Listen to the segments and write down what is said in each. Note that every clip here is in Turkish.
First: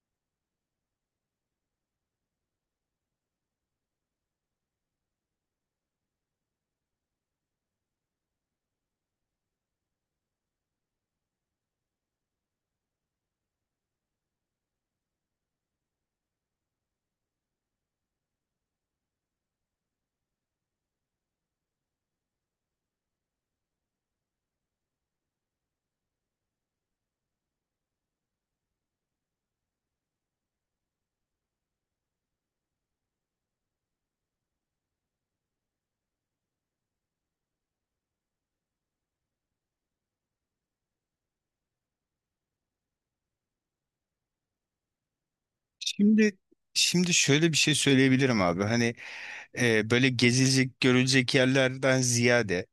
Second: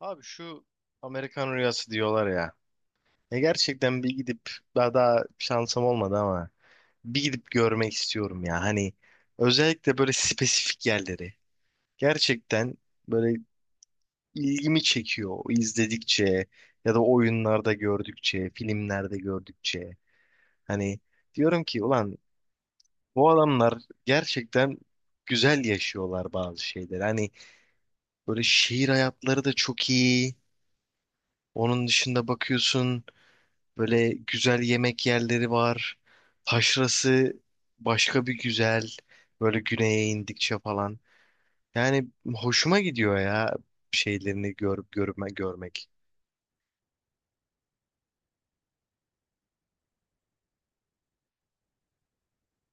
Abi şu Amerikan rüyası diyorlar ya. Gerçekten bir gidip daha şansım olmadı ama bir gidip görmek istiyorum ya. Hani özellikle böyle spesifik yerleri. Gerçekten böyle ilgimi çekiyor izledikçe ya da oyunlarda gördükçe, filmlerde gördükçe. Hani diyorum ki ulan bu adamlar gerçekten güzel yaşıyorlar bazı şeyleri. Hani böyle şehir hayatları da çok iyi. Onun dışında bakıyorsun, böyle güzel yemek yerleri var. Taşrası başka bir güzel. Böyle güneye indikçe falan. Yani hoşuma gidiyor ya şeylerini görüp görmek. Şimdi şimdi şöyle bir şey söyleyebilirim abi. Hani böyle gezilecek, görülecek yerlerden ziyade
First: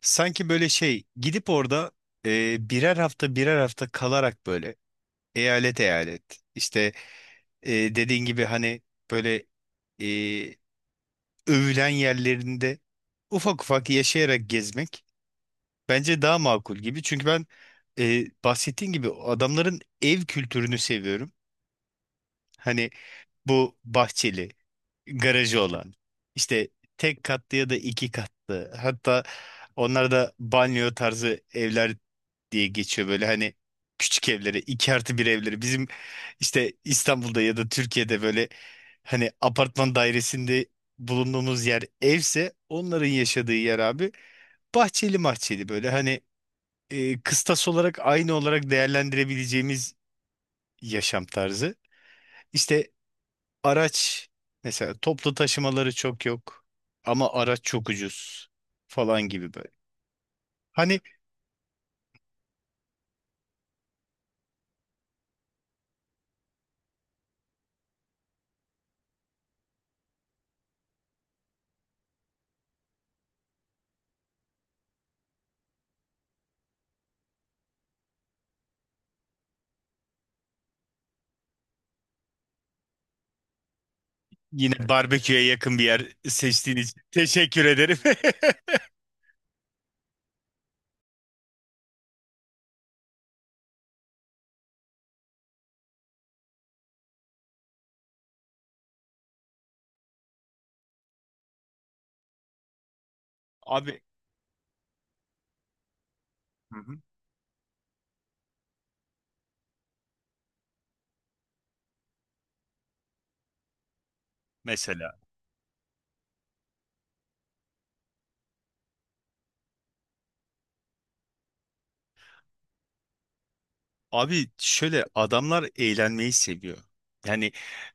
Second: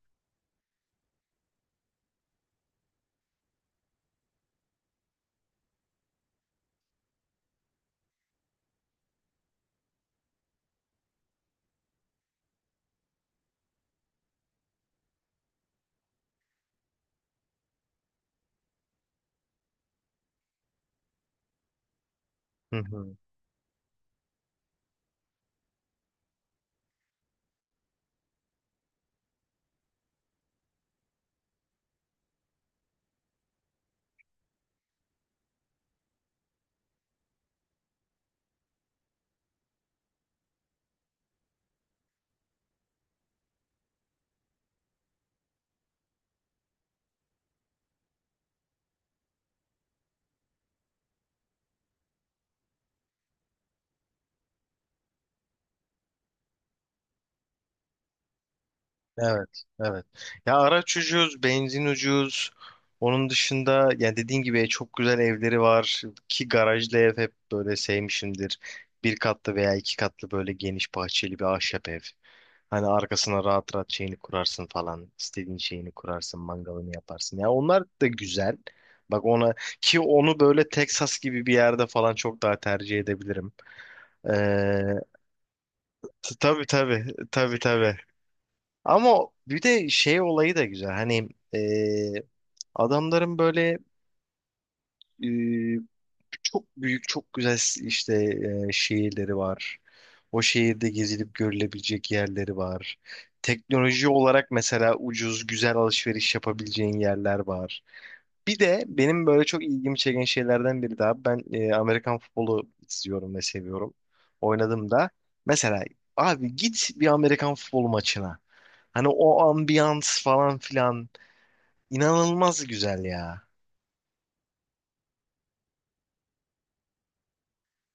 sanki böyle şey gidip orada birer hafta birer hafta kalarak böyle eyalet eyalet işte dediğin gibi hani böyle e, övülen yerlerinde ufak ufak yaşayarak gezmek bence daha makul gibi. Çünkü ben bahsettiğin gibi adamların ev kültürünü seviyorum. Hı Hani hı. bu bahçeli garajı olan. İşte tek katlı ya da iki katlı. Hatta onlar da banyo tarzı evler diye geçiyor böyle hani küçük evleri, iki artı bir evleri. Bizim işte İstanbul'da ya da Türkiye'de böyle hani apartman dairesinde bulunduğumuz yer evse onların yaşadığı yer abi bahçeli mahçeli böyle hani kıstas olarak aynı olarak değerlendirebileceğimiz yaşam tarzı. İşte araç mesela toplu taşımaları çok yok ama araç çok ucuz falan gibi Evet, böyle. evet. Ya araç Hani ucuz, benzin ucuz. Onun dışında ya dediğin gibi çok güzel evleri var ki garajlı ev hep böyle sevmişimdir. Bir katlı veya iki katlı böyle geniş bahçeli bir ahşap ev. Hani arkasına rahat rahat şeyini kurarsın falan. İstediğin şeyini kurarsın, mangalını yaparsın. Ya onlar da güzel. Bak ona ki onu böyle Texas gibi bir yerde falan çok daha tercih edebilirim. yine Ee, barbeküye yakın bir yer tabii seçtiğin için tabii, tabii teşekkür tabii. ederim. Ama bir de şey olayı da güzel. Hani e, adamların böyle e, çok büyük, çok güzel işte şehirleri var. O şehirde gezilip görülebilecek yerleri var. Teknoloji olarak mesela ucuz, güzel alışveriş Hı hı. yapabileceğin yerler var. Bir de benim böyle çok ilgimi çeken şeylerden biri daha. Ben Amerikan futbolu izliyorum ve seviyorum. Oynadığımda Mesela mesela abi git bir Amerikan futbolu maçına. Hani o ambiyans falan filan inanılmaz güzel ya. abi şöyle adamlar eğlenmeyi seviyor. Yani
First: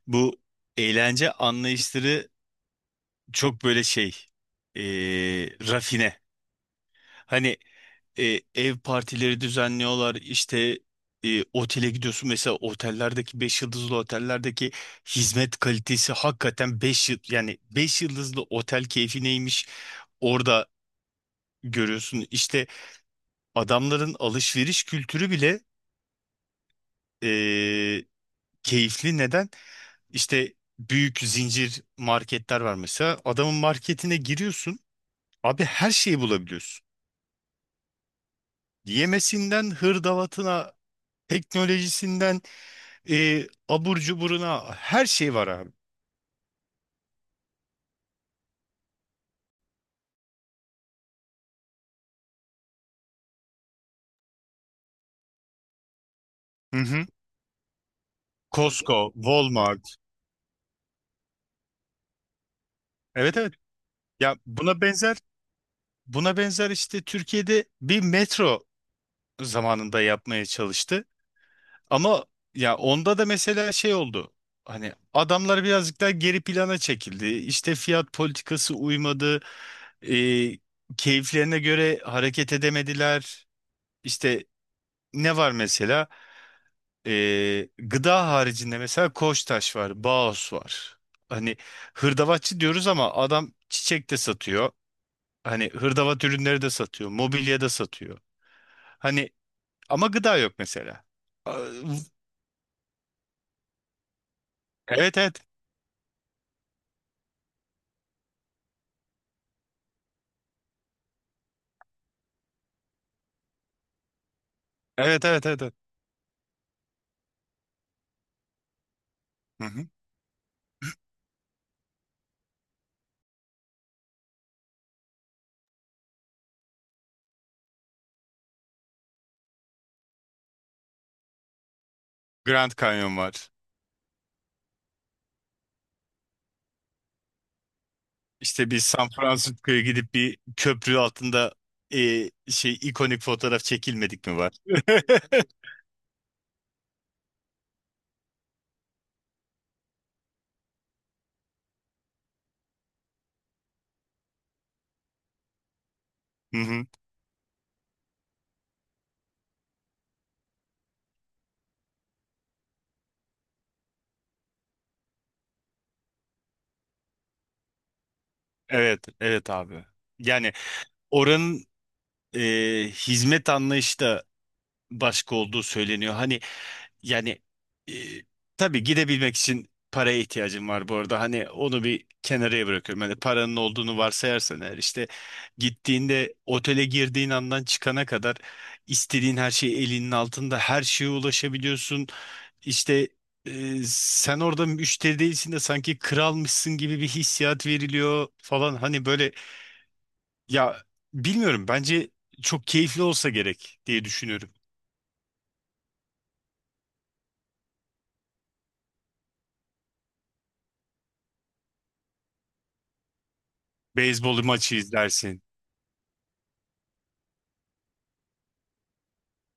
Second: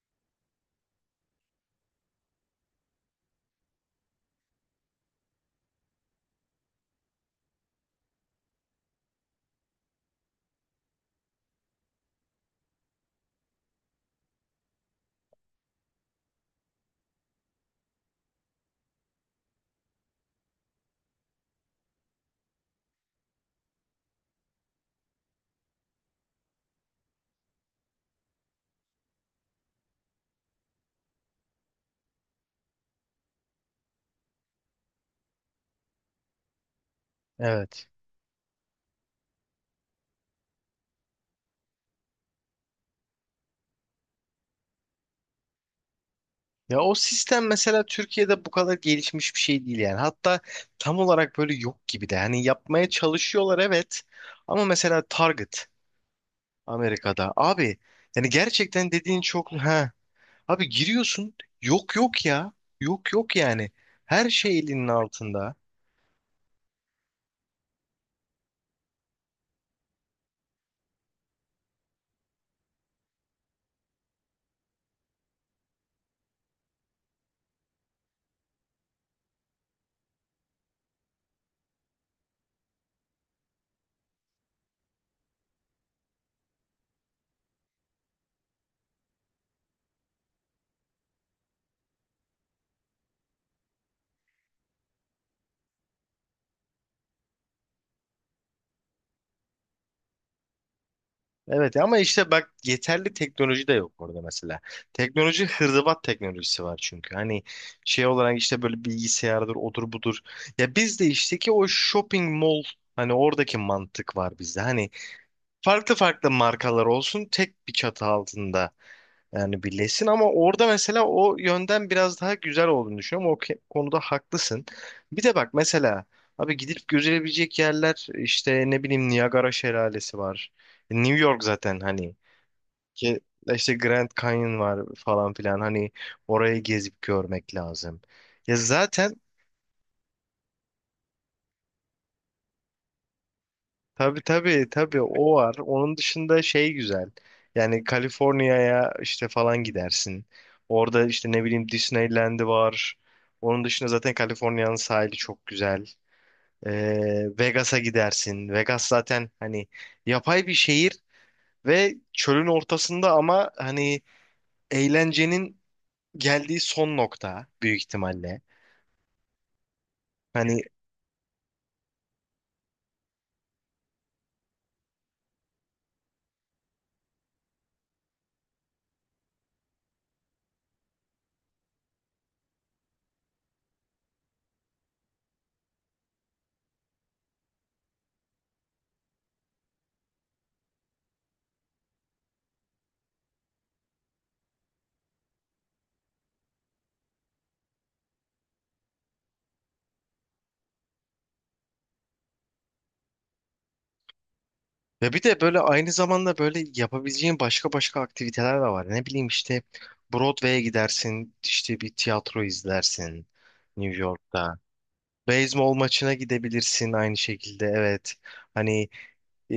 bu eğlence anlayışları çok böyle rafine. Hani ev partileri düzenliyorlar. İşte otele gidiyorsun mesela otellerdeki 5 yıldızlı otellerdeki hizmet kalitesi hakikaten 5 yıl yani 5 yıldızlı otel keyfi neymiş orada görüyorsun. İşte adamların alışveriş kültürü bile e, keyifli. Neden? İşte büyük zincir marketler var mesela. Adamın marketine giriyorsun. Abi her şeyi bulabiliyorsun. Evet. Yemesinden hırdavatına, teknolojisinden abur cuburuna her şey var abi. Ya o sistem mesela Türkiye'de bu kadar gelişmiş bir şey değil yani. Hatta tam olarak böyle yok gibi de. Hani yapmaya çalışıyorlar, evet. Ama mesela Target Hı hı. Amerika'da abi, yani gerçekten Costco, dediğin çok Walmart. ha. Abi giriyorsun, yok yok ya. Yok yok Evet evet. yani. Her Ya şey buna elinin benzer altında. buna benzer işte Türkiye'de bir metro zamanında yapmaya çalıştı. Ama ya onda da mesela şey oldu. Hani adamlar birazcık daha geri plana çekildi. İşte fiyat politikası uymadı. E, keyiflerine göre hareket edemediler. İşte ne var mesela? Gıda haricinde mesela Koçtaş var, Baos var. Hani hırdavatçı diyoruz ama adam çiçek de satıyor. Hani hırdavat ürünleri de satıyor, mobilya da satıyor. Hani ama gıda yok mesela. Aa. Evet ama işte bak yeterli teknoloji de yok orada mesela. Evet evet. Teknoloji hırdavat teknolojisi var çünkü. Hani şey olarak işte böyle bilgisayardır, odur budur. Ya bizde işte ki o shopping mall, hani oradaki mantık var bizde. Hani Evet evet evet, evet. farklı farklı markalar olsun tek bir çatı altında, yani Hı hı. birleşsin, ama orada mesela o yönden biraz daha güzel olduğunu düşünüyorum. Konuda haklısın. Bir de bak mesela abi gidip görülebilecek yerler işte ne bileyim Niagara Şelalesi var. New York zaten hani, Grand Canyon ki var. işte Grand Canyon var falan filan, hani orayı gezip görmek lazım. Ya İşte bir San zaten, Francisco'ya gidip bir köprü altında ikonik fotoğraf tabii çekilmedik mi var? tabii tabii o var. Onun dışında şey güzel. Yani Kaliforniya'ya işte falan gidersin. Orada işte ne bileyim Disneyland'i var. Onun dışında zaten Kaliforniya'nın sahili çok güzel. Hı hı. Vegas'a gidersin. Vegas zaten hani yapay bir şehir ve çölün ortasında ama hani eğlencenin geldiği son nokta büyük ihtimalle. Evet evet abi. Yani Hani oranın e, hizmet anlayışı da başka olduğu söyleniyor. Hani yani e, tabii gidebilmek için paraya ihtiyacım var bu arada. Hani onu bir kenarıya bırakıyorum. Hani paranın olduğunu varsayarsan eğer işte gittiğinde otele girdiğin andan çıkana kadar istediğin her şey elinin altında her şeye ulaşabiliyorsun. İşte sen orada müşteri değilsin de sanki kralmışsın gibi bir hissiyat veriliyor falan. Hani böyle ya bilmiyorum bence çok keyifli olsa gerek diye düşünüyorum. ya bir de böyle aynı zamanda böyle yapabileceğin başka başka aktiviteler de var. Ne bileyim işte Broadway'e gidersin, işte bir tiyatro izlersin New Beyzbol York'ta. maçı izlersin. Beyzbol maçına gidebilirsin aynı şekilde, evet. Hani e,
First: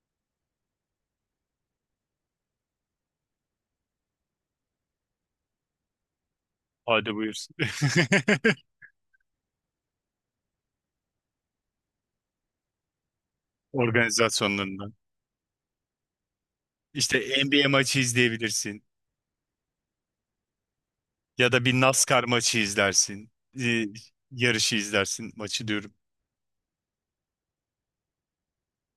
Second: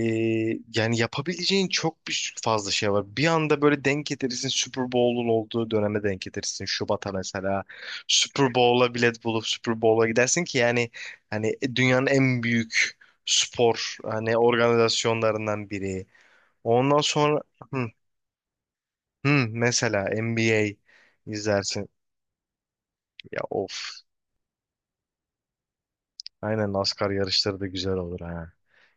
yani yapabileceğin çok bir fazla şey var. Bir anda böyle denk getirirsin, Super Bowl'un olduğu döneme denk getirirsin. Şubat'a Hadi buyursun. mesela Super Bowl'a bilet bulup Super Bowl'a gidersin ki yani hani dünyanın en büyük spor hani Organizasyonlarından. organizasyonlarından biri. Ondan İşte sonra NBA hı, maçı izleyebilirsin. hı, mesela NBA Ya da bir izlersin. NASCAR maçı izlersin. Ya Ee, of. yarışı izlersin maçı diyorum. Aynen NASCAR yarışları da güzel olur ha.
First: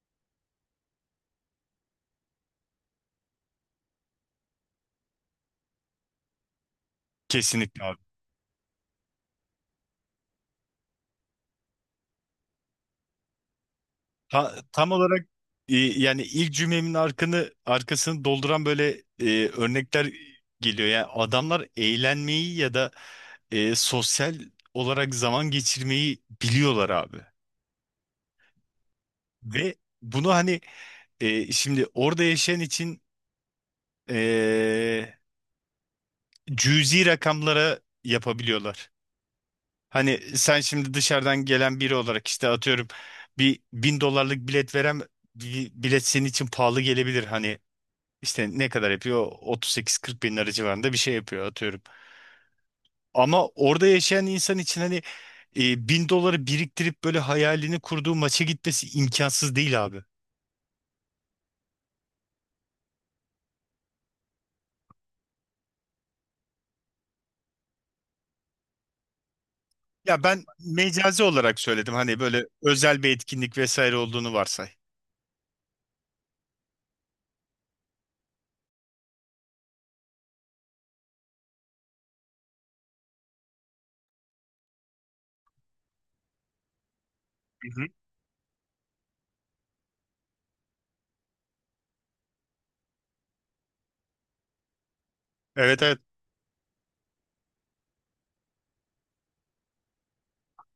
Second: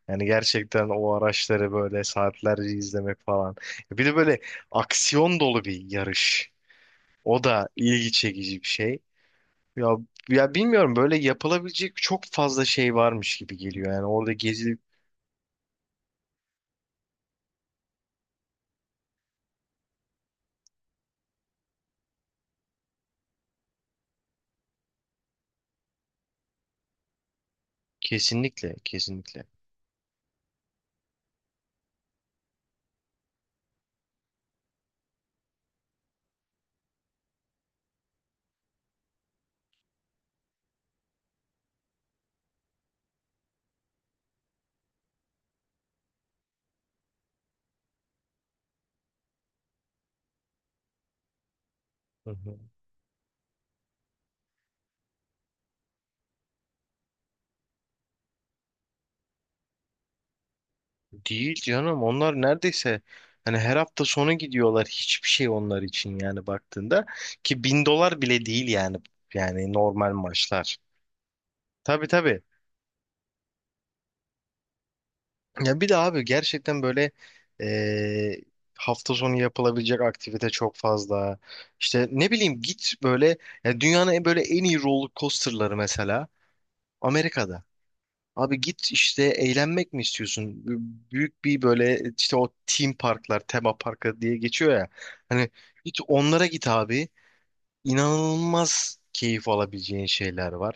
Yani gerçekten o araçları böyle saatlerce izlemek falan. Bir de böyle aksiyon dolu bir yarış. O da Kesinlikle abi. ilgi çekici bir şey. Ya ya bilmiyorum böyle yapılabilecek çok fazla şey varmış gibi geliyor. Yani orada Ta- gezilip, tam olarak yani ilk cümlemin arkını, arkasını dolduran böyle örnekler geliyor. Yani adamlar eğlenmeyi ya da sosyal olarak zaman geçirmeyi biliyorlar abi. kesinlikle kesinlikle. Ve bunu hani şimdi orada yaşayan için e, cüzi rakamlara yapabiliyorlar. Hani sen şimdi dışarıdan gelen biri olarak işte atıyorum bir bin dolarlık bilet veren bir bilet senin için pahalı gelebilir. Hani işte ne kadar yapıyor? 38-40 bin lira civarında bir şey yapıyor atıyorum. Hı hı. Ama orada yaşayan insan için hani bin doları biriktirip böyle hayalini kurduğu maça gitmesi imkansız değil abi. Değil canım, onlar neredeyse hani her hafta sonu gidiyorlar, hiçbir şey onlar için yani baktığında ki bin dolar bile değil yani, yani normal Ya ben maçlar. mecazi olarak söyledim Tabii hani tabii, böyle özel bir etkinlik vesaire olduğunu varsay. ya bir de abi gerçekten böyle eee, hafta sonu yapılabilecek aktivite çok fazla, işte ne bileyim git böyle ya dünyanın böyle en iyi roller coasterları mesela Amerika'da. Hı hı. Abi git işte, eğlenmek mi istiyorsun? Büyük bir böyle işte o team parklar, tema parkı diye geçiyor ya. Hani Evet git evet, onlara, git abi. İnanılmaz keyif alabileceğin şeyler var.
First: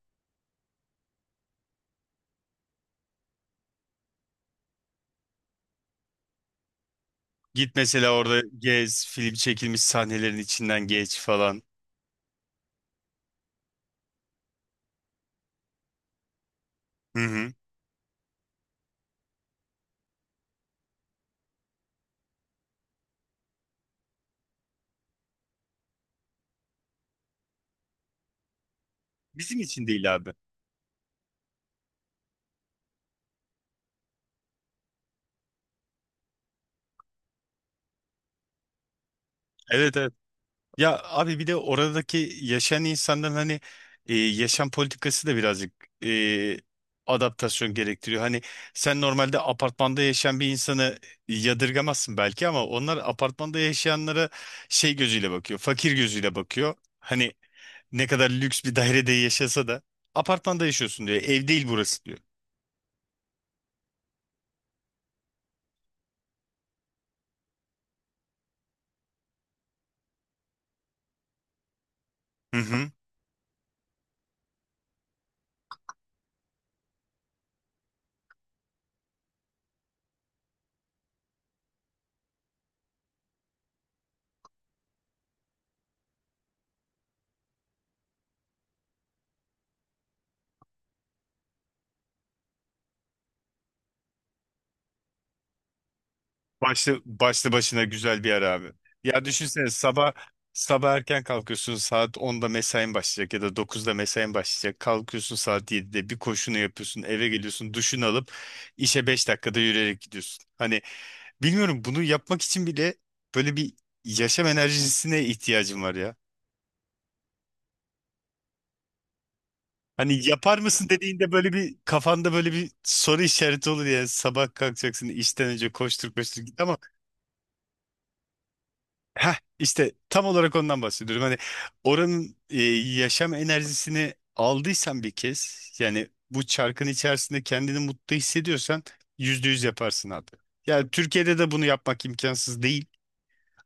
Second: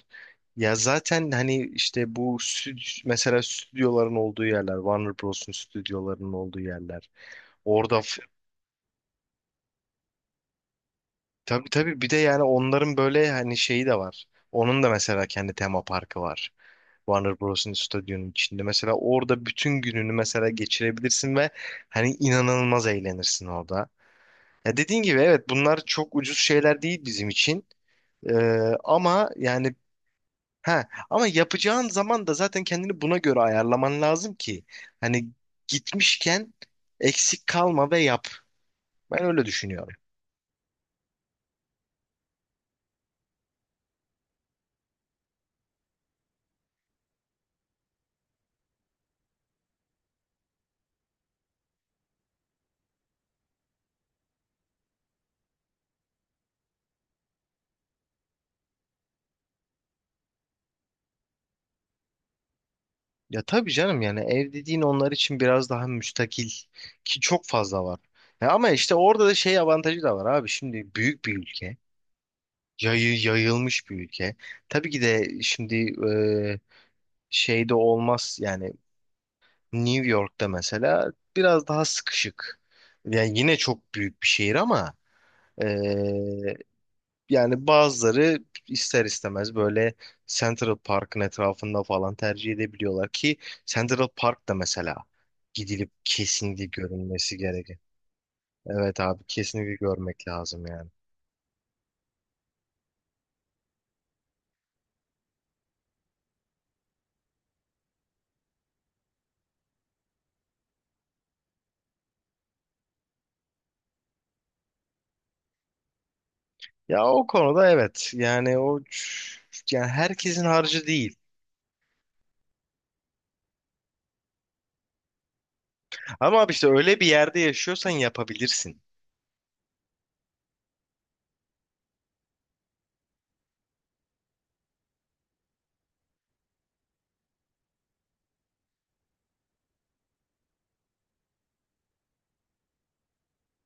Ya zaten hani işte mesela stüdyoların olduğu yerler, Warner Bros'un stüdyolarının olduğu yerler. git Orada mesela f- orada gez film çekilmiş sahnelerin içinden geç falan. tabii tabii, bir de yani onların böyle hani şeyi de var. Onun da mesela kendi tema parkı var. Hı Warner hı. Bros'un stüdyonun içinde. Mesela orada bütün gününü mesela geçirebilirsin ve hani inanılmaz eğlenirsin orada. Ya dediğin gibi, evet, bunlar çok ucuz şeyler değil bizim için. Ee, ama Bizim yani için değil abi. ha, ama yapacağın zaman da zaten kendini buna göre ayarlaman lazım ki hani gitmişken eksik kalma ve yap. Ben öyle düşünüyorum. Evet evet. Ya abi bir de oradaki yaşayan insanların hani yaşam politikası da birazcık e, adaptasyon gerektiriyor. Hani sen normalde apartmanda yaşayan bir insanı yadırgamazsın belki ama onlar apartmanda yaşayanlara şey gözüyle bakıyor, fakir gözüyle bakıyor. Hani ne kadar lüks bir dairede yaşasa da apartmanda yaşıyorsun diyor, ev değil burası diyor. Ya tabii canım, yani ev dediğin onlar için biraz daha müstakil ki çok fazla var. Ya ama işte orada da şey avantajı da var abi. Şimdi büyük bir ülke. Hı hı. Yayılmış bir ülke. Tabii ki de şimdi e, şeyde olmaz yani, New York'ta mesela biraz daha sıkışık. Yani yine çok büyük bir şehir ama e, yani bazıları ister istemez böyle Central Park'ın etrafında falan tercih edebiliyorlar ki Central Park da mesela gidilip kesinlikle görünmesi Başlı gereken. başına güzel bir ara abi. Evet abi, Ya düşünsene kesinlikle sabah görmek lazım yani. sabah erken kalkıyorsun saat 10'da mesain başlayacak ya da 9'da mesain başlayacak. Kalkıyorsun saat 7'de bir koşunu yapıyorsun eve geliyorsun duşunu alıp işe 5 dakikada yürüyerek gidiyorsun. Hani bilmiyorum bunu yapmak için bile böyle bir yaşam enerjisine ihtiyacım var ya. Ya o konuda evet. Yani Hani herkesin yapar harcı mısın değil. dediğinde böyle bir kafanda böyle bir soru işareti olur yani sabah kalkacaksın işten önce koştur Ama koştur abi git işte ama. öyle bir yerde yaşıyorsan yapabilirsin. Heh, işte tam olarak ondan bahsediyorum. Hani oranın yaşam enerjisini aldıysan bir kez yani bu çarkın içerisinde kendini mutlu hissediyorsan %100 yaparsın abi. Yani Türkiye'de de bunu yapmak imkansız değil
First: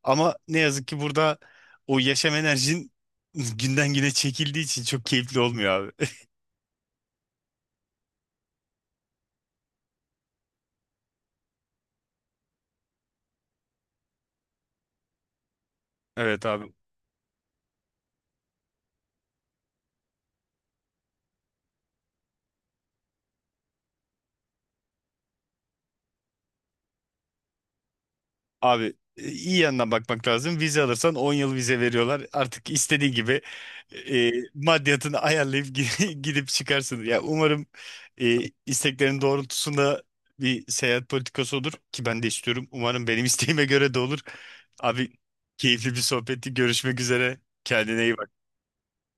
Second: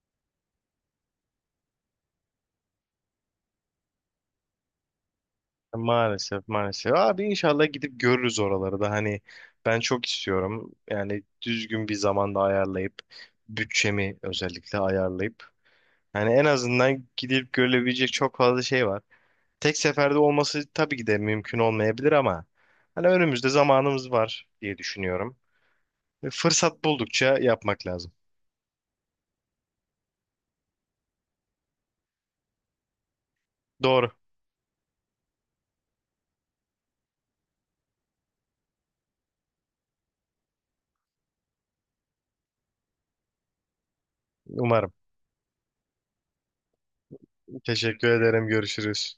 ama ne yazık ki burada o yaşam enerjin günden güne çekildiği için çok keyifli olmuyor abi. Maalesef maalesef. Abi inşallah gidip görürüz oraları da, hani ben çok istiyorum. Yani düzgün bir zamanda ayarlayıp bütçemi özellikle ayarlayıp hani en Evet abi. azından gidip görülebilecek çok fazla şey var. Tek seferde olması tabii ki de mümkün olmayabilir ama hani önümüzde zamanımız var diye düşünüyorum. Ve fırsat buldukça yapmak lazım. Abi iyi yandan bakmak lazım. Vize alırsan 10 yıl vize veriyorlar. Artık istediğin gibi Doğru. Maddiyatını ayarlayıp gi- gidip çıkarsın. Ya umarım e, isteklerin doğrultusunda bir seyahat politikası olur ki ben de istiyorum. Umarım benim isteğime göre de olur. Umarım. Abi keyifli bir sohbetti. Görüşmek üzere. Kendine Teşekkür iyi bak. ederim. Görüşürüz.